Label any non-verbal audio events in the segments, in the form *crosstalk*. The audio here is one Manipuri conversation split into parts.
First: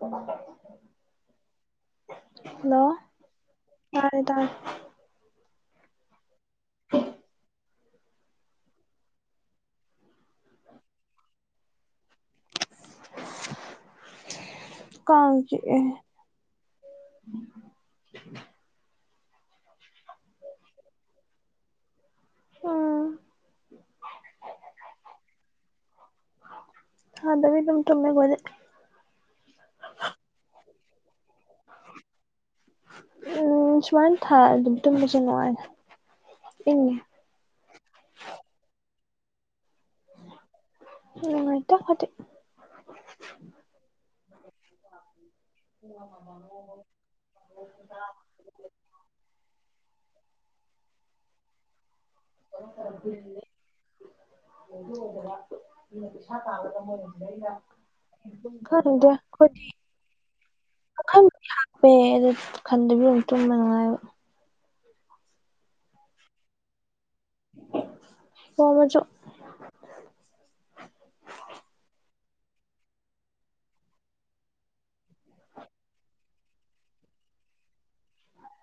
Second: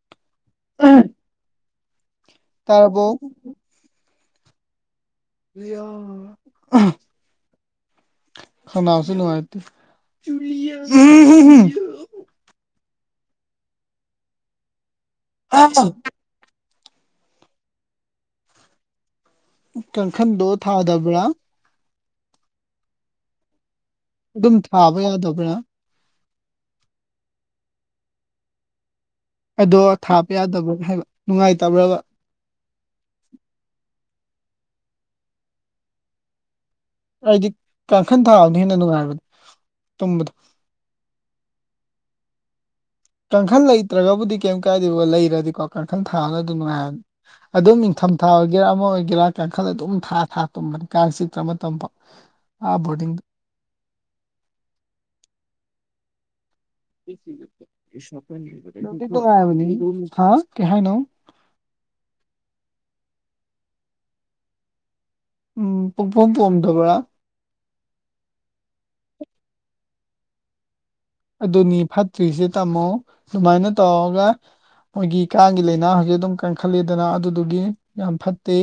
*unintelligible* ꯍꯜꯂꯣ ꯇꯥꯔꯕꯣ ꯇꯥꯔꯦ ꯇꯥꯔꯦ ꯏꯌꯥꯡ *unintelligible* ꯈꯅꯥꯎꯁꯦ ꯅꯨꯡꯉꯥꯏꯇꯦ *unintelligible* ꯀꯥꯡ ꯆꯥꯛꯑꯦꯍꯦ *inaudible* ꯀꯥꯡꯈꯟꯗꯣ ꯊꯥꯗꯕ꯭ꯔꯥ ꯊꯥꯏ ꯑꯗꯨꯝ ꯊꯥꯕ ꯌꯥꯗꯕ꯭ꯔꯥ ꯊꯥꯗꯕꯤ ꯑꯗꯨꯝ ꯇꯨꯝꯃꯦ ꯈꯣꯏꯗꯤ ꯑꯗꯣ ꯊꯥꯕ ꯌꯥꯗꯕ ꯍꯥꯏꯕ ꯅꯨꯡꯉꯥꯏꯇꯕ꯭ꯔꯕ ꯎꯝ ꯁꯨꯃꯅ ꯊꯥ ꯑꯗꯨꯝ ꯇꯩꯝꯕꯁꯩ ꯅꯨꯡꯉꯥꯏꯗ ꯏꯪꯉꯦ ꯑꯩꯗꯤ ꯀꯥꯡꯈꯟ ꯊꯥꯕꯅ ꯍꯦꯟꯅ ꯅꯨꯡꯉꯥꯏꯕꯅꯦ ꯇꯨꯝꯕꯗꯣ ꯅꯨꯡꯉꯥꯏꯇꯦ ꯈꯣꯏꯗꯤ ꯀꯥꯡꯈꯜ ꯂꯩꯇ꯭ꯔꯒꯕꯨꯗꯤ ꯀꯩꯝ ꯀꯥꯏꯗꯦꯕ ꯂꯩꯔꯗꯤꯀꯣ ꯀꯥꯡꯈꯜ ꯊꯥꯅꯗꯤ ꯅꯨꯡꯉꯥꯏꯕꯅꯦ ꯑꯗꯨꯝ ꯅꯤꯡꯊꯝꯊꯥ ꯑꯣꯏꯒꯦꯔꯥ ꯑꯃ ꯑꯣꯏꯒꯦꯔꯥ ꯀꯥꯡꯈꯜ ꯑꯗꯨꯝ ꯊꯥ ꯊꯥ ꯇꯨꯝꯕꯅꯤ ꯀꯥꯡ ꯆꯤꯛꯇ꯭ꯔ ꯃꯇꯝꯐꯥꯎ ꯑꯥ ꯕꯣꯔꯗꯤꯡꯗ *inaudible* ꯅꯨꯡꯗꯤ ꯈꯪꯗꯦ ꯅꯨꯡꯉꯥꯏꯕꯅꯤ ꯈꯣꯏꯗꯤ ꯍꯥ ꯀꯩ ꯍꯥꯏꯅꯣ ꯈꯪ ꯍꯥꯞꯄꯦ ꯑꯗꯨ ꯈꯟꯗꯕꯤ ꯑꯗꯨ ꯇꯨꯝꯕ ꯅꯨꯡꯉꯥꯏꯕ ꯎꯝ ꯄꯨꯡ ꯄꯣꯝ ꯄꯣꯝꯗꯕ꯭ꯔꯥ *unintelligible* ꯑꯗꯨꯅꯤ ꯐꯠꯇ꯭ꯔꯤꯁꯦ ꯇꯥꯃꯣ ꯑꯗꯨꯃꯥꯏꯅ ꯇꯧꯔꯒ ꯃꯣꯏꯒꯤ ꯀꯥꯡꯒꯤ ꯂꯥꯏꯅꯥ ꯍꯧꯖꯤꯛ ꯑꯗꯨꯝ ꯀꯟꯈꯠꯂꯤꯗꯅ ꯑꯗꯨꯗꯨꯒꯤ ꯌꯥꯝ ꯐꯠꯇꯦ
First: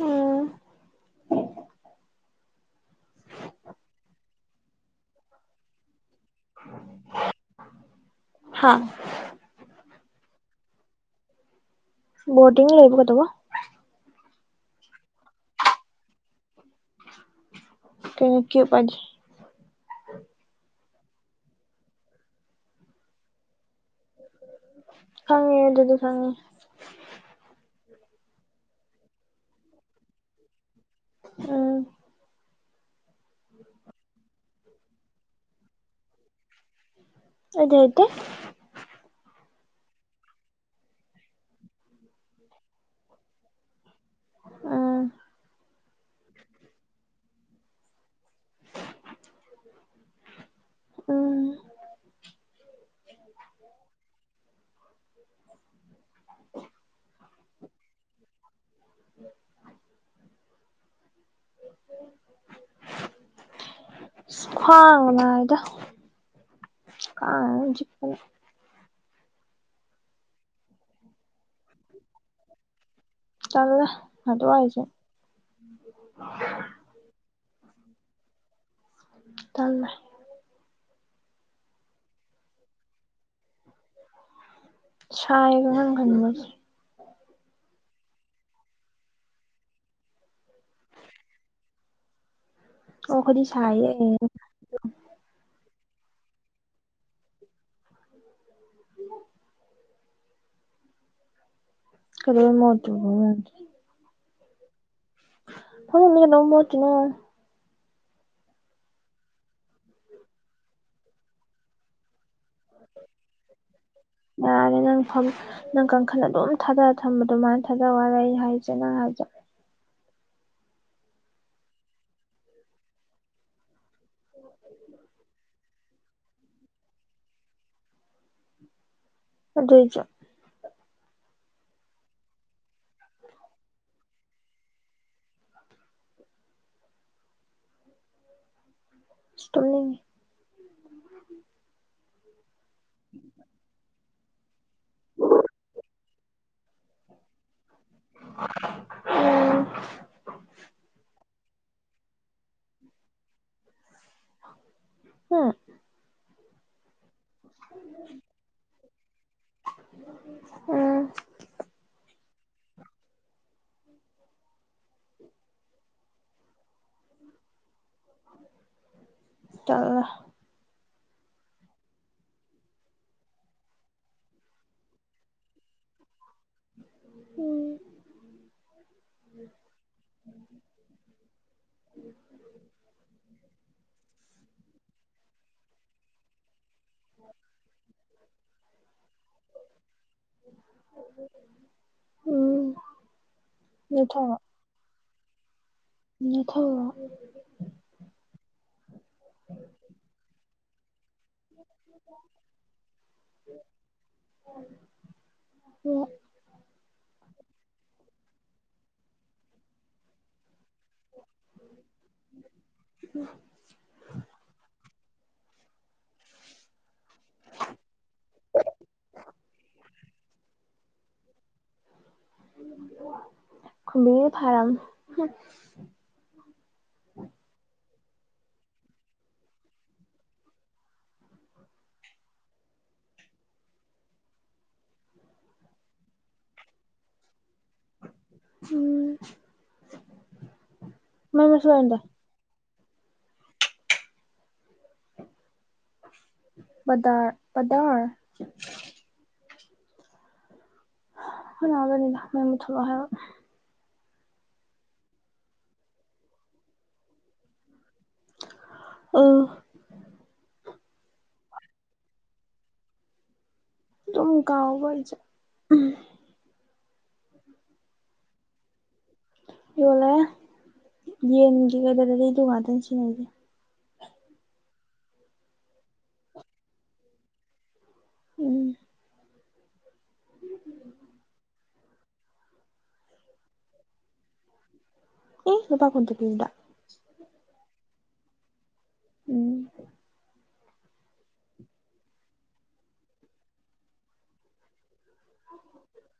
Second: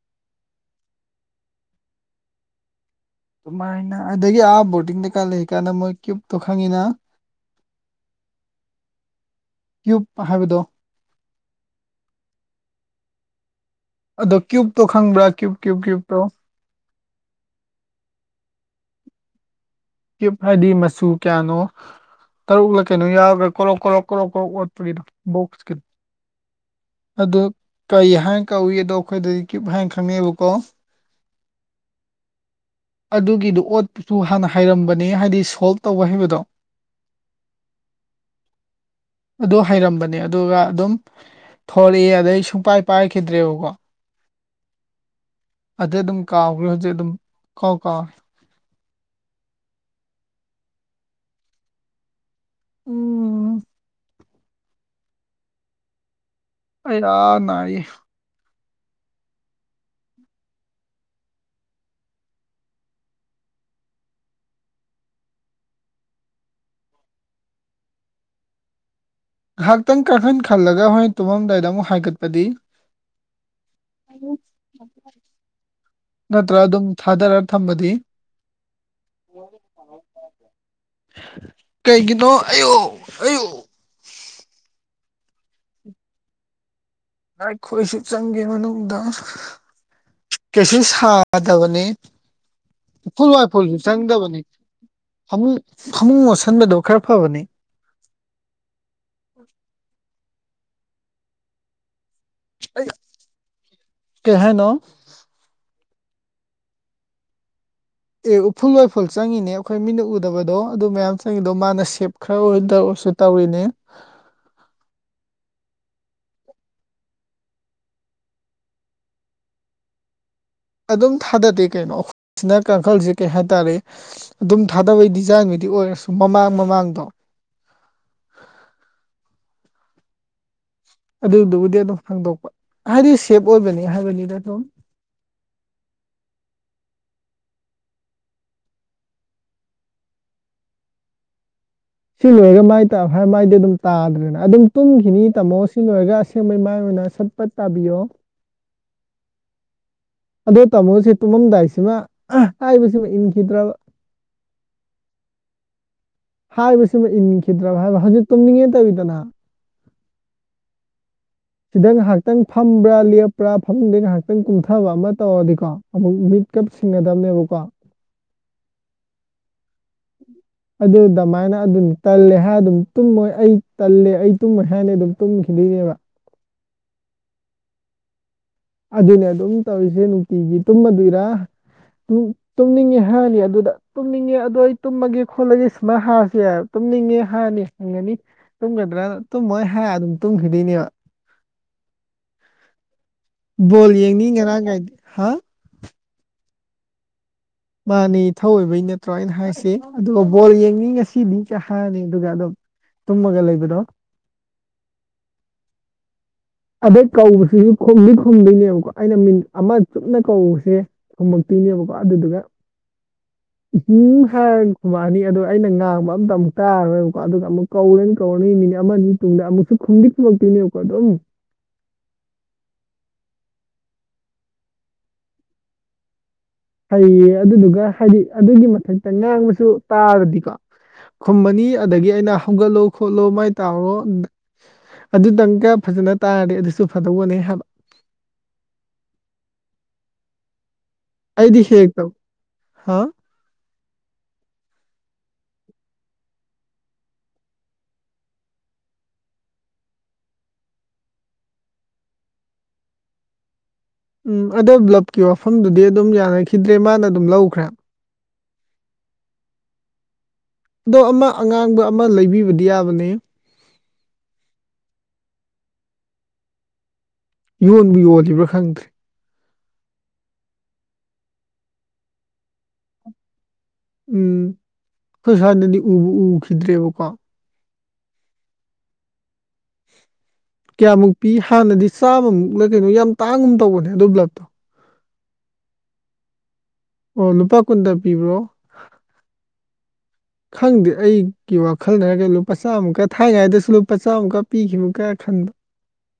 ꯎꯝ *unintelligible* ꯑꯗꯨꯃꯥꯏꯅ ꯑꯗꯒꯤ ꯑꯥ ꯕꯣꯔꯗꯤꯡꯗꯩꯀꯥ ꯂꯩꯔꯤ ꯀꯥꯟꯗ ꯃꯣꯏ ꯀ꯭ꯌꯕꯇꯣ ꯈꯪꯉꯤꯅ ꯍꯥ ꯀ꯭ꯌꯨꯞ ꯍꯥꯏꯕꯗꯣ ꯕꯣꯗꯤꯡ ꯂꯩꯕ ꯀꯩꯇꯧꯕꯣ ꯑꯗꯣ ꯀ꯭ꯌꯨꯞꯇꯣ ꯈꯪꯕ꯭ꯔꯥ ꯀ꯭ꯌꯨꯞ ꯀ꯭ꯌꯨꯨꯞ ꯀ꯭ꯌꯨꯞꯇꯣ ꯀꯩꯅꯣ ꯀ꯭ꯌꯨꯄ ꯍꯥꯢꯗꯤ ꯀ꯭ꯌꯨꯞ ꯍꯥꯏꯗꯤ ꯃꯆꯨ ꯀꯌꯥꯅꯣ ꯇꯔꯨꯛꯂ ꯀꯩꯅꯣ ꯌꯥꯎꯔꯒ ꯀꯣꯔꯣꯛ ꯀꯣꯔꯣꯛ ꯀꯣꯔꯣꯛ ꯀꯣꯔꯣꯛ ꯑꯣꯠꯄꯒꯤꯗꯣ ꯈꯪꯉꯦ ꯕꯣꯛ꯭ꯁꯀꯤ ꯑꯗꯨꯗꯤ ꯈꯪꯉꯦ ꯑꯗꯣ ꯀꯔꯤ ꯍꯥꯏꯅ ꯀꯧꯏ ꯑꯗꯣ ꯑꯩꯈꯣꯏꯗꯗꯤ ꯀ꯭ꯌꯨꯞ ꯍꯥꯏꯅ ꯈꯪꯅꯩꯑꯕꯀꯣ ꯎꯝ ꯑꯗꯨꯒꯤꯗꯨꯣ ꯑꯣꯠꯄꯁꯨ ꯍꯥꯟꯅ ꯍꯩꯔꯝꯕꯅꯦ ꯍꯥꯏꯗꯤ ꯁꯣꯜꯕ ꯇꯧꯕ ꯍꯩꯕꯗꯣ ꯑꯗꯩꯗꯤ ꯑꯗꯨ ꯍꯩꯔꯝꯕꯅꯦ ꯑꯗꯨꯒ ꯑꯗꯨꯝ ꯊꯣꯔꯛꯑꯦ ꯑꯗꯩ ꯁꯨꯡꯄꯥꯏ ꯄꯥꯏꯔꯈꯤꯗ꯭ꯔꯦꯕꯀꯣ ꯎꯝ ꯑꯗꯩ ꯑꯗꯨꯝ ꯀꯥꯎꯈꯦ ꯍꯧꯖꯤꯛ ꯑꯗꯨꯝ ꯀꯥꯎ ꯀꯥꯎ ꯎꯝ ꯎꯝ ꯑꯌꯥ ꯅꯥꯌꯦ ꯎꯝ ꯈ꯭ꯋꯥꯡꯒ ꯅꯥꯢꯗ ꯀꯥꯡ ꯃꯔꯣꯃ ꯆꯤꯛꯄꯅꯦ ꯉꯥꯏꯍꯥꯛꯇꯪ ꯀꯥꯏꯈꯟ ꯈꯜꯂꯒ ꯍꯣꯔꯦꯟ ꯇꯨꯝꯃꯝꯗꯥꯏꯗ ꯑꯃꯨꯛ ꯍꯥꯏꯒꯠꯄꯗꯤ ꯇꯜꯂꯦ ꯑꯗꯨꯋꯥꯢꯁꯨ ꯅꯠꯇ꯭ꯔꯥ ꯑꯗꯨꯝ ꯊꯥꯗꯔ ꯊꯝꯕꯗꯤ ꯇꯜꯂꯦ ꯀꯩꯒꯤꯅꯣ ꯑꯌꯣ ꯑꯌꯣ ꯁꯥꯢꯕ ꯀꯥꯡꯈꯟ ꯈꯟꯕꯁꯦ ꯅꯥꯢ ꯈꯣꯏꯁꯨ ꯆꯪꯒꯦ ꯃꯅꯨꯡꯗ ꯀꯩꯁꯨ ꯁꯥꯗꯕꯅꯤ ꯑꯣ ꯎꯐꯨꯜ ꯑꯈꯣꯏꯗꯤ ꯋꯥꯏꯐꯨꯜꯁꯨ ꯁꯥꯏꯌꯦ ꯆꯪꯗꯕꯅꯤ ꯐꯃꯨꯡ ꯐꯃꯨꯡ ꯃꯣꯠꯁꯤꯟꯕꯗꯣ ꯈꯔ ꯐꯕꯅꯤ *inaudible* ꯀꯩꯗꯧꯕꯩ ꯑꯩ ꯃꯣꯠꯇꯣꯢꯅꯣ ꯀꯩ ꯍꯥꯢꯅꯣ *unintelligible* ꯃꯣꯠꯈꯤꯅꯤ ꯍꯥꯢ ꯑꯦ ꯎꯐꯨꯜ ꯋꯥꯏꯐꯨꯜ ꯆꯪꯉꯤꯅꯦ ꯑꯩꯈꯣꯏ ꯃꯤꯠꯅ ꯎꯗꯕꯗꯣ ꯑꯗꯨ ꯃꯌꯥꯝ ꯆꯪꯉꯤꯗꯣ ꯃꯥꯅ ꯁꯦꯞ ꯈꯔ ꯑꯣꯏꯗꯁꯨ ꯇꯧꯔꯤꯅꯦ ꯅꯥꯔꯦ ꯅꯪ ꯐꯝ ꯅꯪ ꯀꯥꯡꯈꯜ ꯑꯗꯨꯝ ꯊꯥꯗꯔ ꯊꯝꯕ ꯑꯗꯨꯃꯥꯏꯅ ꯊꯥꯗꯧ ꯍꯥꯢꯔ ꯑꯩ ꯍꯥꯏꯁꯦ ꯅꯪ ꯍꯥꯏꯖꯦ ꯑꯗꯨꯝ ꯊꯥꯗꯗꯦ ꯀꯩꯅꯣ ꯑꯩꯈꯣꯏ ꯁꯤꯅ ꯀꯥꯡꯈꯜꯁꯤ ꯀꯩ ꯍꯥꯏꯇꯥꯔꯦ ꯑꯗꯨꯝ ꯊꯥꯗꯕꯩ ꯗꯤꯖꯥꯏꯟꯕꯨꯗꯤ ꯑꯣꯏꯔꯁꯨ ꯃꯃꯥꯡ ꯃꯃꯥꯡꯗꯣ ꯑꯗꯨꯏ ꯆꯣ ꯑꯗꯨꯗꯨꯕꯨꯗꯤ ꯑꯗꯨꯝ ꯐꯪꯗꯣꯛꯄ ꯍꯥꯏꯗꯤ ꯁꯦꯞ ꯑꯣꯏꯕꯅꯤ ꯍꯥꯏꯕꯅꯤꯗ ꯑꯗꯨꯝ ꯏꯁ ꯇꯨꯝꯅꯤꯡꯉꯤ ꯁꯤ ꯂꯣꯏꯔꯒ ꯃꯥꯏ ꯇꯥꯎ ꯍꯥꯢꯔꯒ ꯃꯥꯏꯗꯤ ꯑꯗꯨꯝ ꯇꯥꯗ꯭ꯔꯦꯅ ꯑꯗꯨꯝ ꯇꯨꯝꯈꯤꯅꯤ ꯇꯥꯝꯃꯣ ꯁꯤ ꯂꯣꯏꯔꯒ ꯑꯁꯦꯡꯕ ꯃꯥꯏ ꯑꯣꯏꯅ ꯁꯠ ꯄꯠ ꯇꯥꯕꯤꯌꯣ ꯎꯝ ꯑꯗꯨ ꯇꯥꯃꯣꯁꯦ ꯇꯨꯝꯃꯝꯗꯥꯏꯁꯤꯃ ꯍꯥꯏꯕꯁꯤꯃ ꯏꯟꯈꯤꯗ꯭ꯔꯕ ꯍꯝ ꯍꯥꯏꯕꯁꯤꯃ ꯏꯟꯈꯤꯗ꯭ꯔꯕ ꯍꯥꯏꯕ ꯍꯧꯖꯤꯛ ꯇꯨꯝꯅꯤꯡꯉꯦ ꯇꯧꯕꯤꯗꯅ ꯎꯝ ꯁꯤꯗ ꯉꯥꯏꯍꯥꯛꯇꯪ ꯐꯝꯕ꯭ꯔꯥ ꯂꯦꯞꯄ꯭ꯔꯥ ꯐꯝꯝꯕꯗꯩ ꯉꯥꯏꯍꯥꯛꯇꯪ ꯀꯨꯝꯊꯕ ꯑꯃ ꯇꯧꯔꯗꯤꯀꯣ ꯑꯃꯨꯛ ꯃꯤꯠ ꯀꯞ ꯁꯤꯡꯒꯗꯕꯅꯦꯕꯀꯣ ꯇꯠ ꯑꯗꯨ ꯑꯗꯨꯃꯥꯏꯅ ꯑꯗꯨꯝ ꯇꯜꯂꯦ ꯍꯥꯏꯔ ꯑꯗꯨꯝ ꯇꯨꯝꯃꯣꯏ ꯑꯩ ꯇꯜꯂꯦ ꯑꯩ ꯇꯨꯝꯃꯣꯏ ꯍꯥꯏꯔꯅꯤ ꯑꯗꯨꯝ ꯇꯨꯝꯈꯤꯗꯣꯏꯅꯦꯕ ꯍ ꯑꯗꯨꯅꯦ ꯑꯗꯨꯝ ꯇꯧꯔꯤꯁꯦ ꯅꯨꯡꯇꯤꯒꯤ ꯇꯨꯝꯃꯗꯣꯏꯔꯥ ꯇꯨꯝꯅꯤꯡꯉꯤ ꯍꯥꯏꯔꯅꯤ ꯑꯗꯨꯗ ꯇꯨꯝꯅꯤꯡꯉꯦ ꯑꯗꯣ ꯑꯩ ꯇꯨꯝꯃꯒꯦ ꯈꯣꯠꯂꯒꯦ ꯁꯨꯃꯥꯏ ꯍꯥꯁꯦ ꯇꯨꯝꯅꯤꯡꯉꯦ ꯍꯥꯔꯅꯤ ꯍꯪꯒꯅꯤ ꯇꯨꯝꯒꯗ꯭ꯔꯥꯅ ꯇꯨꯝꯃꯣꯏ ꯍꯥꯏ ꯑꯗꯨꯝ ꯇꯨꯝꯈꯤꯗꯣꯏꯅꯦꯕ ꯎꯝ ꯕꯣꯜ ꯌꯦꯡꯅꯤꯡ ꯉꯔꯥꯡ ꯀꯥꯏꯗ ꯍꯥ ꯊꯧ ꯃꯥꯅꯤ ꯏ ꯊꯧꯑꯣꯕꯩ ꯅꯠꯇ꯭ꯔꯣ ꯑꯅ ꯍꯥꯏꯁꯤ ꯑꯣ ꯕꯣꯜ ꯌꯦꯡꯅꯤꯡꯉꯁꯤ ꯁꯤꯗꯤ ꯀ ꯍꯅꯤ ꯑꯗꯨꯒ ꯑꯗꯨꯝ ꯇꯨꯝꯃꯒ ꯂꯩꯕꯗꯣ ꯎ ꯑꯗꯩ ꯀꯧꯕꯁꯤꯁꯨ ꯈꯨꯝꯗꯤ ꯈꯨꯝꯗꯣꯏꯅꯦꯕꯀꯣ ꯑꯩꯅ ꯃꯤꯅꯤꯠ ꯑꯃ ꯆꯨꯞꯅ ꯀꯧꯕꯁꯦ ꯊꯨꯝꯃꯛꯇꯤꯅꯦꯕꯀꯣ ꯑꯗꯨꯗꯨꯒ ꯏꯍꯤꯡ ꯍꯥꯏꯔꯒ ꯈꯨꯕꯥꯅꯤ ꯑꯗꯣ ꯑꯩꯅ ꯉꯥꯡꯕ ꯑꯇ ꯑꯃꯨꯛ ꯇꯥꯔꯔꯣꯏꯕꯀꯣ ꯑꯗꯨꯒ ꯑꯃꯨꯛ ꯀꯧꯔꯅꯤ ꯀꯧꯔꯅꯤ ꯃꯤꯅꯤꯠ ꯑꯃ ꯇꯨꯡꯗ ꯑꯃꯨꯛꯁꯨ ꯈꯨꯝꯗꯤ ꯈꯨꯝꯃꯛꯇꯣꯏꯅꯦꯕꯀꯣ ꯑꯗꯨꯝ ꯈꯃ ꯐꯔꯝ ꯐꯩꯌꯦ ꯑꯗꯨꯗꯨꯒ ꯍꯥꯏꯗꯤ ꯑꯗꯨꯒꯤ ꯃꯊꯛꯇ ꯉꯥꯡꯕꯁꯨ ꯇꯥꯔꯗꯤꯀꯣ ꯈꯨꯝꯃꯅꯤ ꯑꯗꯒꯤ ꯑꯩꯅ ꯍꯧꯒꯠꯂꯣ ꯈꯣꯠꯂꯨ ꯃꯥꯏꯅ ꯇꯧꯔꯣ ꯑꯗꯨꯇꯪꯒ ꯐꯖꯅ ꯇꯥꯔꯗꯤ ꯑꯗꯨꯁꯨ ꯐꯗꯧꯅꯦ ꯍꯥꯏꯕ ꯎꯝ ꯃꯩ ꯑꯩꯗꯤ ꯃꯆꯨ ꯍꯦꯛ ꯑꯣꯏꯅꯗꯦ ꯇꯧ ꯍꯥ ꯗꯔ ꯄꯗꯔ ꯍꯗꯅꯤ ꯊ ꯍꯥꯏ ꯎꯝ ꯑꯗꯣ ꯕ꯭ꯂꯞꯀꯤ ꯋꯥꯐꯝꯗꯨꯗꯤ ꯑꯗꯨꯝ ꯌꯥꯅꯈꯤꯗ꯭ꯔꯦ ꯃꯥꯅ ꯑꯗꯨꯝ ꯂꯧꯈ꯭ꯔꯦ ꯑ ꯑꯗꯣ ꯑꯃ ꯑꯉꯥꯡꯕ ꯑꯃ ꯂꯩꯕꯤꯕꯗꯤ ꯌꯥꯕꯅꯦ ꯇꯀꯕ ꯆ ꯌꯣꯟꯕ ꯌꯣꯜꯂꯤꯔꯤꯕ꯭ꯔꯥ ꯈꯪꯗ꯭ꯔꯦ ꯌꯣꯜꯂꯦ ꯌꯦꯟꯒꯤꯦ ꯀꯩꯗꯔꯗꯤꯗ ꯉꯥꯛꯇꯪ ꯁꯤꯖꯤꯟꯅꯁꯦ ꯎꯝ ꯑꯩꯈꯣꯏ ꯁꯋꯥꯅꯗꯤ ꯎꯕ ꯎꯈꯤꯗ꯭ꯔꯦꯕꯀꯣ ꯎꯝ ꯀꯌꯥꯃꯨꯛ ꯄꯤ ꯍꯥꯟꯅꯗꯤ ꯆꯥꯝꯃꯃꯨꯛꯅ ꯀꯩꯅꯣ ꯌꯥꯝ ꯇꯥꯡꯒꯨꯝ ꯇꯧꯕꯅꯦ ꯑꯗꯨ ꯕ꯭ꯂꯞꯇꯣ ꯑꯦ ꯂꯣꯄꯥ ꯈꯣꯟꯗ ꯄꯁꯤꯗ ꯑꯣ ꯂꯨꯄꯥ ꯀꯨꯟꯗ ꯄꯤꯕ꯭ꯔꯣ ꯎꯝ ꯈꯪꯗꯦ ꯑꯩꯒꯤ ꯋꯥꯈꯜꯗꯒ ꯂꯨꯄꯥ ꯆꯥꯝꯃꯨꯛꯀ ꯊꯥꯏꯅꯉꯩꯗꯁꯨ ꯂꯨꯄꯥ ꯆꯥꯝꯃꯨꯛꯀ ꯄꯤꯈꯤꯕ ꯀꯥꯏ ꯈꯟꯕ ꯎ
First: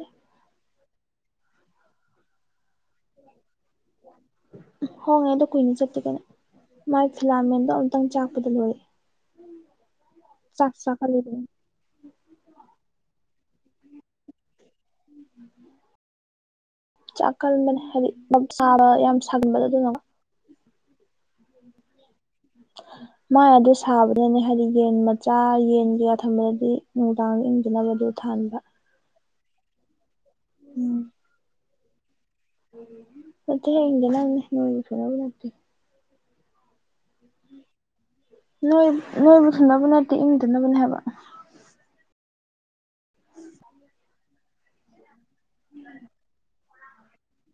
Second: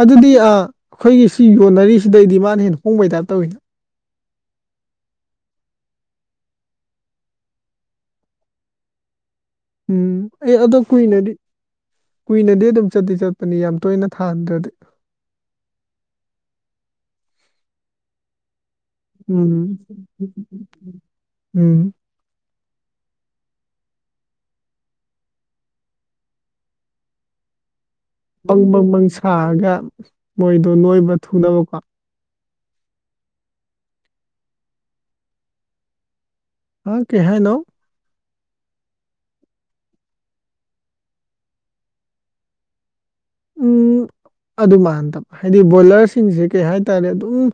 ꯑꯗꯨꯗꯤ ꯑꯩꯈꯣꯏꯒꯤ ꯁꯤ ꯌꯣꯟꯅꯔꯤꯁꯤꯗꯩꯗꯤ ꯃꯥꯅ ꯍꯦꯟꯅ ꯍꯣꯡꯕꯩ ꯇꯥꯏꯞ ꯇꯧꯋꯤꯅ ꯍꯉ ꯑꯗꯣ ꯀꯨꯏꯅꯤ ꯆꯠꯇ ꯀꯅꯦ ꯃꯥꯏ ꯐꯤꯂꯥꯃꯦꯟꯗꯣ ꯑꯃꯨꯛꯇꯪ ꯆꯥꯛꯄꯗ ꯂꯣꯏꯔ ꯎꯝ ꯑꯦ ꯑꯗꯣ ꯀꯨꯏꯅꯗꯤ ꯀꯨꯏꯅꯗꯤ ꯑꯗꯨꯝ ꯆꯠꯇ ꯆꯠꯄꯅꯤ ꯌꯥꯝ ꯇꯣꯏꯅ ꯊꯥꯍꯟꯗ꯭ꯔꯗꯤ ꯆꯀꯜ ꯃ ꯍꯥꯏꯦꯗꯤ ꯃꯞ ꯆꯥꯕ ꯌꯥꯝ ꯁꯥꯒꯟꯕꯗꯣ ꯎꯝ ꯑꯗꯨꯅ ꯎꯝ *unintelligible* ꯃꯥꯏ ꯑꯗꯨ ꯁꯥꯕꯅꯅꯦ ꯍꯥꯏꯗꯤ ꯌꯦꯟ ꯃꯆꯥ ꯌꯦꯟ ꯀꯌꯥ ꯊꯝꯕꯗꯗꯤ ꯅꯨꯡꯗꯥꯡꯗ ꯏꯪꯗꯅꯕꯗꯨ ꯕꯪ ꯕꯪ ꯕꯪ ꯁꯥꯔꯒ ꯃꯣꯏꯗꯣ ꯎꯝ ꯅꯣꯏꯕ ꯊꯨꯅꯕꯀꯣ ꯅꯠꯇꯦꯍꯦ ꯏꯪꯗꯅꯕꯅꯤ ꯣꯏꯕ ꯊꯨꯅꯕ ꯅꯠꯇꯦ ꯑ ꯀꯩ ꯍꯥꯏꯅꯣ ꯅꯣꯏ ꯅꯣꯏꯕ ꯐꯅꯕ ꯅꯠꯇꯦ ꯏꯪꯗꯅꯕꯅꯦ ꯍꯥꯏꯕ ꯎꯝ ꯑꯗꯨ ꯃꯥꯟꯅꯗꯕ ꯍꯥꯏꯗꯤ ꯕꯣꯏꯂꯔꯁꯤꯡꯁꯦ ꯀꯩ ꯍꯥꯏꯇꯥꯔꯦ ꯑꯗꯨꯝ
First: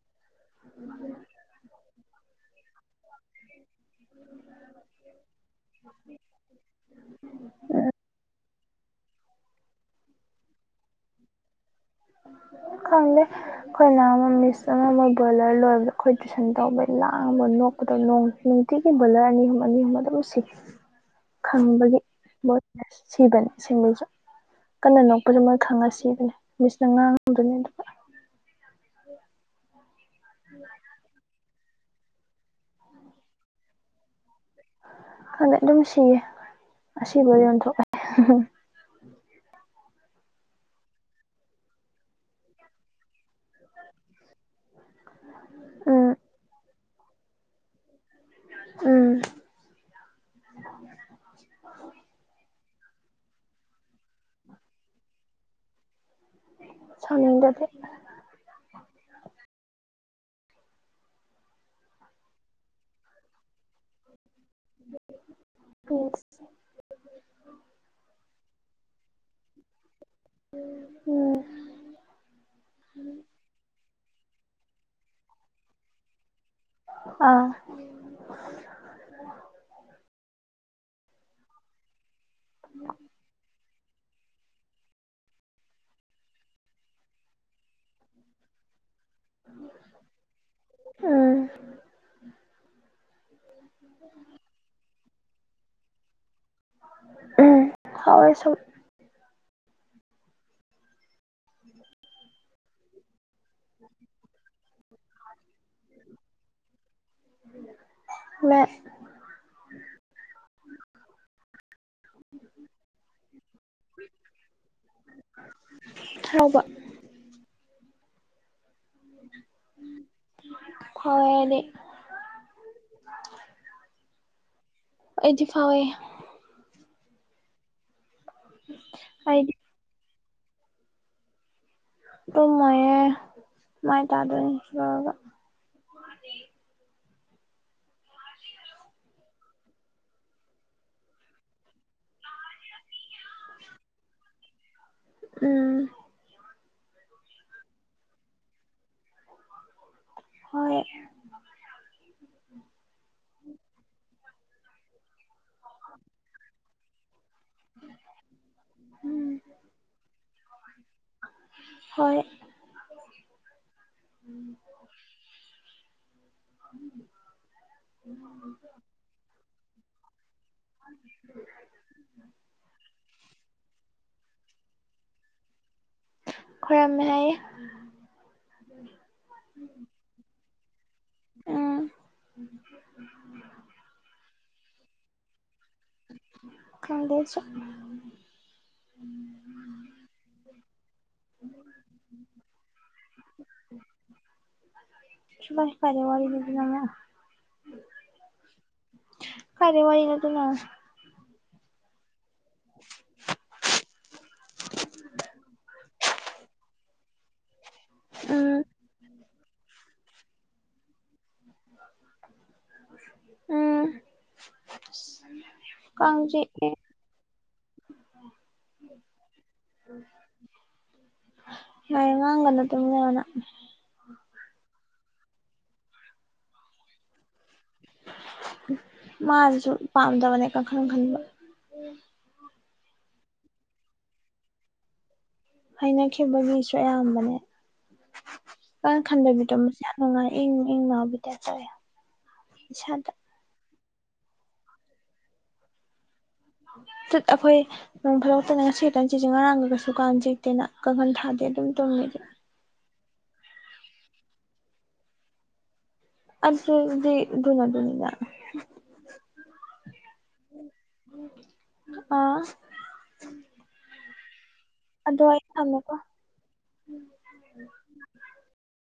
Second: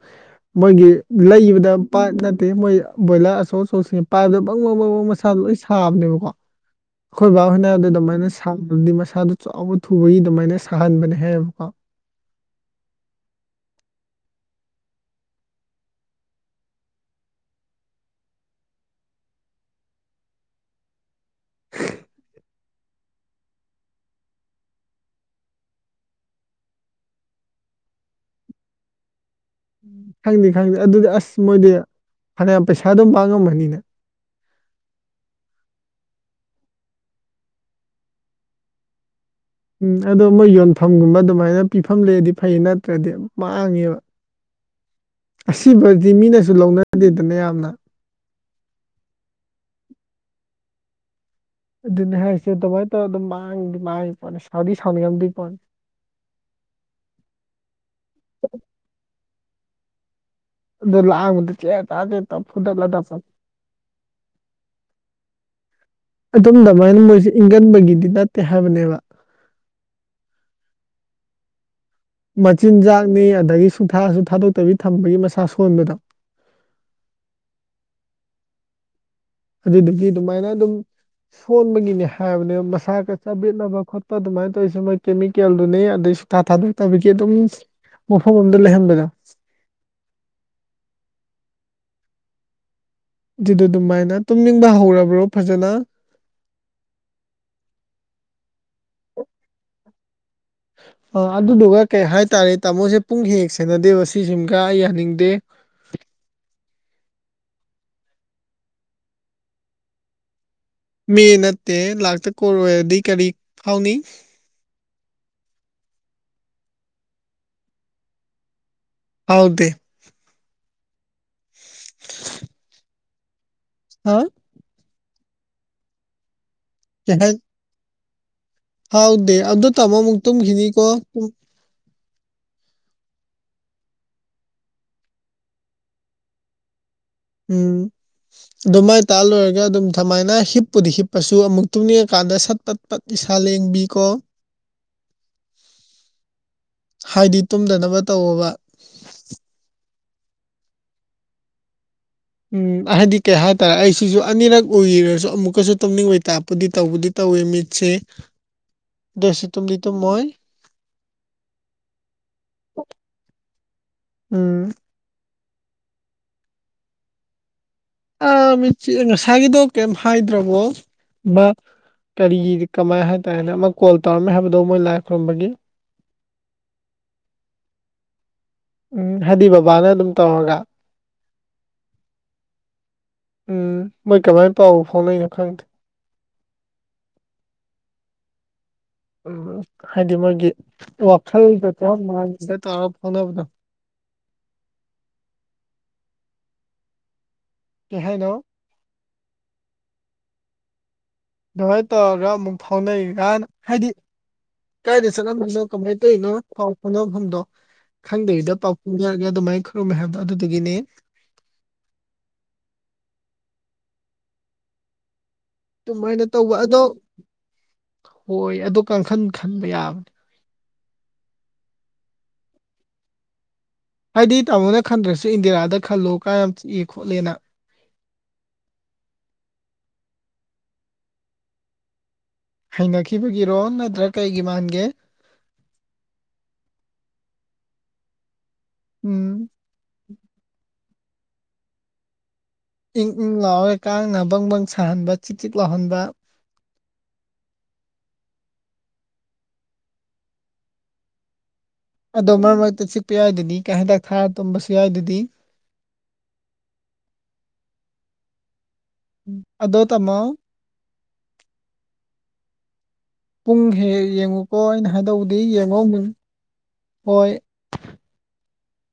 ꯃꯣꯏꯒꯤ ꯂꯩꯕꯗ ꯄꯥꯠ ꯅꯠꯇꯦ ꯃꯣꯏ ꯕꯣꯏꯂꯔ ꯑꯁꯧ ꯁꯦ ꯄꯥꯏꯕꯗ ꯕꯪ ꯕꯪꯪ ꯕꯪ ꯃꯁꯥꯗꯣ ꯂꯣꯏ ꯁꯥꯕꯅꯦꯕꯀꯣ ꯑꯩꯈꯣꯏ ꯕꯥ ꯍꯣꯏꯅ ꯑꯗꯨ ꯑꯗꯨꯃꯥꯏꯅ ꯁꯥꯗꯨꯗꯤ ꯃꯁꯥꯗꯣ ꯆꯥꯎꯕ ꯊꯨꯕꯒꯤ ꯑꯗꯨꯃꯥꯏꯅ ꯁꯥꯍꯟꯕꯅꯦ ꯍꯥꯏꯌꯦꯕꯀꯣ ꯈꯪꯗꯦ ꯑꯩꯈꯣꯏꯅ ꯑꯃ ꯃꯤꯁ ꯑꯃ ꯃꯣꯏ ꯕꯣꯏꯂꯔ ꯂꯣꯏꯕꯗ ꯑꯩꯈꯣꯏ ꯇꯨꯏꯁꯟ ꯇꯧꯕꯩ ꯂꯥꯡꯕ ꯅꯣꯛꯄꯗ ꯅꯣꯡ ꯅꯨꯡꯇꯤꯒꯤ ꯕꯣꯏꯂꯔ ꯑꯅꯤ ꯑꯍꯨꯝ ꯑꯅꯤ ꯑꯍꯨꯝ ꯑꯗꯨ ꯁꯤ ꯈꯪꯕꯒꯤ ꯑꯁ ꯁꯤꯕꯅꯤ *inaudible* ꯀꯟꯅ ꯅꯣꯛꯄꯁꯨ ꯃꯣꯏ ꯈꯪꯉ ꯁꯤꯕꯅꯦ ꯃꯤꯁꯅ ꯉꯥꯡꯗꯣꯏꯅꯦ ꯑꯗꯨꯒ ꯈꯪꯗꯦ ꯈꯪꯗꯦ ꯑꯗꯨꯗꯤ ꯑꯁ ꯃꯣꯏꯗꯤ ꯐꯅꯌꯥꯝ ꯄꯩꯁꯥꯗꯨꯝ ꯄꯥꯡꯉꯝꯃꯅꯤꯅꯦ ꯈꯪꯗꯦ ꯑꯗꯨꯝ ꯁꯤꯌꯦ ꯑꯁꯤꯕꯒꯩ ꯌꯣꯟꯊꯣꯛꯑꯦ ꯎꯝ ꯑꯗꯣ ꯃꯣꯏ ꯌꯣꯟꯐꯝꯒꯨꯝꯕ ꯑꯗꯨꯃꯥꯏꯅ ꯄꯤꯐꯝ ꯂꯩꯔꯗꯤ ꯐꯩ ꯅꯠꯇ꯭ꯔꯗꯤ ꯃꯥꯡꯉꯦꯕ ꯑꯁꯤꯕꯗꯤ ꯎꯝ ꯃꯤꯅꯁꯨ ꯂꯧꯅꯗꯦꯗꯅ ꯌꯥꯝꯅ ꯎꯝ ꯑꯗꯨꯅꯦ ꯍꯥꯏꯁꯦ ꯑꯗꯨꯃꯥꯏꯅ ꯇꯧꯔ ꯑꯗꯨꯝ ꯃꯥꯡꯗꯤ ꯃꯥꯡꯉꯤ ꯄꯣꯅꯤ ꯁꯥꯎꯗꯤ ꯁꯥꯎꯅꯤꯡꯉꯝꯗꯣ ꯄꯣꯠꯅꯤ ꯁꯥꯎꯅꯤꯡꯗꯗꯤ ꯑꯗꯨ ꯂꯥꯡꯗ ꯆꯦ ꯇꯦꯇꯥ ꯇꯦꯇꯥ ꯐꯨꯗꯠꯂꯒ *unintelligible* ꯏꯁ ꯑꯗꯨꯝ ꯑꯗꯨꯃꯥꯏꯅ ꯃꯣꯏꯁꯤ ꯏꯪꯒꯟꯕꯒꯤꯗꯤ ꯅꯠꯇꯦ ꯍꯥꯏꯕꯅꯦꯕ ꯎꯝ ꯃꯆꯤꯟꯖꯥꯛꯅꯤ ꯑꯗꯒꯤ ꯁꯨꯡꯊꯥꯁꯨ ꯊꯥꯗꯣꯛꯇꯕꯤ ꯊꯝꯕꯒꯤ ꯃꯁꯥ ꯁꯣꯟꯕꯗ ꯑꯥ ꯑꯗꯨꯗꯨꯒꯤ ꯑꯗꯨꯃꯥꯏꯅ ꯑꯗꯨꯝ ꯁꯣꯟꯕꯒꯤꯅꯤ ꯍꯥꯏꯕꯅꯦꯕ ꯃꯁꯥꯒ ꯆꯥꯕꯦꯠꯅꯕ ꯈꯣꯠꯄ ꯑꯗꯨꯃꯥꯏꯅ ꯇꯧꯔꯤꯁꯦ ꯃꯣꯏ ꯀꯦꯃꯤꯀꯦꯜꯗꯨꯅꯦ ꯑꯗꯩ ꯁꯨꯊꯥ ꯊꯥꯗꯣꯛꯇꯕꯒꯤ ꯑꯗꯨꯝ ꯃꯐꯝ ꯑꯃꯗ ꯂꯩꯍꯟꯕꯒ *unintelligible* ꯎꯝ ꯑꯗꯨꯗꯨ ꯑꯗꯨꯃꯥꯏꯅ ꯇꯨꯝꯅꯤꯡꯕ ꯍꯧꯔꯕ꯭ꯔꯣ ꯐꯖꯅ ꯎꯝ ꯍꯧꯔꯦ ꯁꯨꯝ ꯑ ꯑꯗꯨꯗꯨꯒ ꯀꯩ ꯍꯥꯏꯇꯥꯔꯦ ꯇꯥꯃꯣꯁꯦ ꯄꯨꯡ ꯍꯦꯛ ꯍꯦꯛ ꯁꯦꯟꯅꯗꯦꯕ ꯁꯤꯁꯤꯝꯒ ꯑꯩ ꯌꯥꯅꯤꯡꯗꯦ *unintelligible* *unintelligible* ꯃꯤ ꯅꯠꯇꯦ ꯂꯥꯛꯇ ꯀꯣꯔꯣꯗꯤ ꯀꯔꯤ ꯐꯥꯎꯅꯤ *unintelligible* ꯐꯥꯎꯗꯦ ꯐꯥꯎꯋꯦ ꯑꯩꯗꯤ *unintelligible* ꯍꯥ ꯑꯩꯗꯤ ꯐꯥꯎꯋꯦ *unintelligible* ꯐꯥꯎꯗꯦ ꯑꯩꯗꯤ ꯑꯗꯨ ꯇꯧꯕ ꯑꯃꯨꯛ ꯇꯨꯝꯈꯤꯅꯤ ꯀꯣ ꯇꯨꯝꯃꯣꯌꯦ ꯃꯥꯏ ꯇꯥꯗꯣꯏꯅꯦ ꯁꯤ ꯂꯣꯏꯔꯒ ꯎꯝ ꯑꯗꯨ ꯃꯥꯏ ꯇꯥ ꯂꯣꯏꯔꯒ ꯑꯗꯨꯝ ꯁꯨꯃꯥꯏꯅ ꯍꯤꯞꯄꯨꯗꯤ ꯍꯤꯞꯄꯁꯨ ꯑꯃꯨꯛ ꯇꯨꯡꯅꯤꯡꯉꯀꯥꯟꯗ ꯁꯠ ꯄꯠ ꯄꯠ ꯏꯁꯥ ꯂꯦꯡꯕꯤ ꯀꯣ ꯎꯝ ꯍꯥꯏꯗꯤ ꯇꯨꯝꯗꯅꯕ ꯇꯧꯑꯣꯕ ꯍꯣꯏ ꯎꯝ ꯍꯥꯏꯗꯤ ꯀꯩ ꯍꯥꯏꯇꯥꯔꯦ ꯑꯩꯁꯤꯁꯨ ꯑꯅꯤꯔꯛ ꯎꯏꯔꯁꯨ ꯑꯃꯨꯛꯀꯁꯨ ꯇꯧꯅꯤꯡꯕꯩ ꯇꯥꯛꯄꯨꯗꯤ ꯇꯧꯕꯗꯤ ꯇꯧꯋꯏ ꯃꯤꯠꯁꯦ ꯎꯝ ꯗꯁꯨ ꯇꯨꯝꯗꯤ ꯇꯨꯝꯃꯣꯏ ꯍꯣꯏ ꯎꯝ ꯎꯝ *unintelligible* ꯉꯁꯥꯏꯒꯤꯗꯣ ꯀꯩꯝ ꯍꯥꯏꯗ꯭ꯔꯣꯕ ꯀꯔꯤꯒꯤ ꯀꯃꯥꯏ ꯍꯥꯏ ꯇꯥꯔꯦ ꯑꯃꯛ ꯀꯣꯜ ꯇꯧꯔꯝꯃꯦ ꯍꯥꯏꯕꯗꯣ ꯃꯣꯏ ꯂꯥꯏ ꯈꯨꯏꯔꯨꯝꯕꯒꯤ ꯈꯣꯢꯔꯝꯃꯦ ꯍꯥꯏꯌꯦ ꯎꯝ ꯍꯥꯏꯗꯤ ꯕꯕꯥꯅ ꯑꯗꯨꯝ ꯇꯧꯔꯒ ꯎꯝ ꯎꯝ ꯃꯣꯏ ꯀꯃꯥꯏꯅ ꯄꯥꯎ ꯐꯥꯎꯅꯩꯅꯣ ꯈꯪꯗꯦ ꯈꯪꯗꯦ ꯑꯩꯁꯨ ꯎ ꯍꯥꯏꯗꯤ ꯃꯣꯏꯒꯤ ꯋꯥꯈꯜꯗ ꯆꯍꯥꯛ ꯃꯥꯡꯗ ꯇꯧꯔꯒ ꯐꯥꯎꯅꯕꯗꯣ ꯁ ꯀꯥꯢꯗꯩ ꯋꯥꯔꯤꯗꯤ *unintelligible* ꯀꯩ ꯍꯥꯏꯅꯣ ꯀꯥꯏꯗꯩꯩ ꯋꯥꯏꯔꯤꯅꯣ ꯑꯗꯨꯅ ꯑꯗꯨꯃꯥꯏꯅ ꯇꯧꯔꯒ ꯑꯃꯨꯛ ꯐꯥꯎꯅꯩꯀꯥꯟꯅ ꯍꯥꯏꯗꯤ ꯀꯥꯏꯗ ꯆꯠꯂꯝꯃꯤꯅꯣ ꯀꯃꯥꯏꯅ ꯇꯧꯔꯤꯅꯣ ꯄꯥꯎ ꯐꯥꯎꯅꯐꯝꯗꯣ ꯈꯪꯗꯔꯤꯗ ꯄꯥꯎ ꯑꯗꯨꯃꯥꯏꯅ ꯈꯔꯨꯝꯃꯦ ꯍꯥꯏꯕꯗꯣ ꯑꯗꯨꯗꯒꯤꯅꯦ ꯎꯝ ꯀꯥꯡ ꯑꯗꯨꯃꯥꯏꯅ ꯇꯧꯕ ꯆꯤꯛꯑꯦ ꯑꯗꯣ ꯍꯣꯏ ꯑꯗꯣ ꯀꯥꯡꯈꯟ ꯈꯟꯕ ꯌꯥꯕꯅꯦ ꯍꯌꯦ ꯉꯥꯡꯒꯅ ꯇꯝ ꯂꯩꯅ ꯍꯥꯏꯗꯤ ꯇꯥꯃꯣꯅ ꯈꯟꯗ꯭ꯔꯁꯨ ꯏꯟꯗꯤꯌꯥꯥꯗ ꯈꯜꯂꯣ ꯀꯥꯏ ꯌꯥꯝ ꯆꯤꯛꯑꯦ ꯈꯣꯠꯂꯦꯅ ꯃꯥꯅꯁꯨ ꯄꯥꯝꯗꯕꯅꯦ ꯀꯈꯟ ꯈꯟꯕ ꯍꯩꯅꯈꯤꯕꯒꯤꯔꯣ ꯅꯠꯇ꯭ꯔ ꯀꯩꯒꯤ ꯃꯥꯟꯒꯦ ꯍꯥꯏꯅꯈꯤꯕꯒꯤꯁꯨ ꯑꯌꯥꯝꯕꯅꯦ ꯀꯪ ꯎꯝ ꯈꯟꯗꯕꯤꯗꯣ ꯃ ꯅꯨꯡꯉꯥꯏ ꯏꯪ ꯏꯪ ꯂꯥꯎꯕꯩꯗ ꯇꯔꯦ ꯏꯪ ꯏꯪ ꯂꯥꯎꯔꯒ ꯀꯥꯡꯅ ꯕꯪ ꯕꯪ ꯁꯥꯍꯟꯕ ꯆꯤꯛ ꯆꯤꯛ ꯂꯥꯎꯍꯟꯕ ꯇꯨꯠ ꯑꯩꯈꯣꯏ ꯅꯣꯡ ꯐꯥꯗꯣꯛꯇꯅ ꯉꯁꯤ ꯍꯦꯛꯇꯪ ꯆꯦꯁꯦ ꯉꯔꯥꯡꯒ ꯀꯩꯁꯨ ꯀꯥꯟꯅ ꯆꯦꯛꯇꯦꯅ ꯀꯥꯡꯈꯟ ꯊꯥꯗꯦ ꯑꯗꯨꯝ ꯇꯨꯝꯃꯤꯗꯤ ꯑꯗꯣ ꯃꯔꯛ ꯃꯔꯛꯇ ꯆꯤꯛꯄ ꯌꯥꯏꯗꯗꯤ ꯀ ꯍꯟꯗꯛ ꯊꯥꯔ ꯇꯨꯝꯝꯕꯁꯨ ꯌꯥꯏꯗꯗꯤ ꯑꯗꯨꯁꯗꯤ ꯙꯨꯅ ꯅꯤꯗ ꯎ ꯑꯗꯣ ꯇꯝꯃꯣ ꯑꯥ ꯄꯨꯡ ꯍꯦꯛ ꯌꯦꯡꯉꯨꯀꯣ ꯑꯩꯅ ꯑꯗꯣ ꯍꯥꯏꯗꯧꯕꯗꯤ ꯑꯩ ꯌꯦꯡꯉꯣ ꯊꯝꯃꯦꯀꯣ ꯑꯃ ꯍꯣꯏ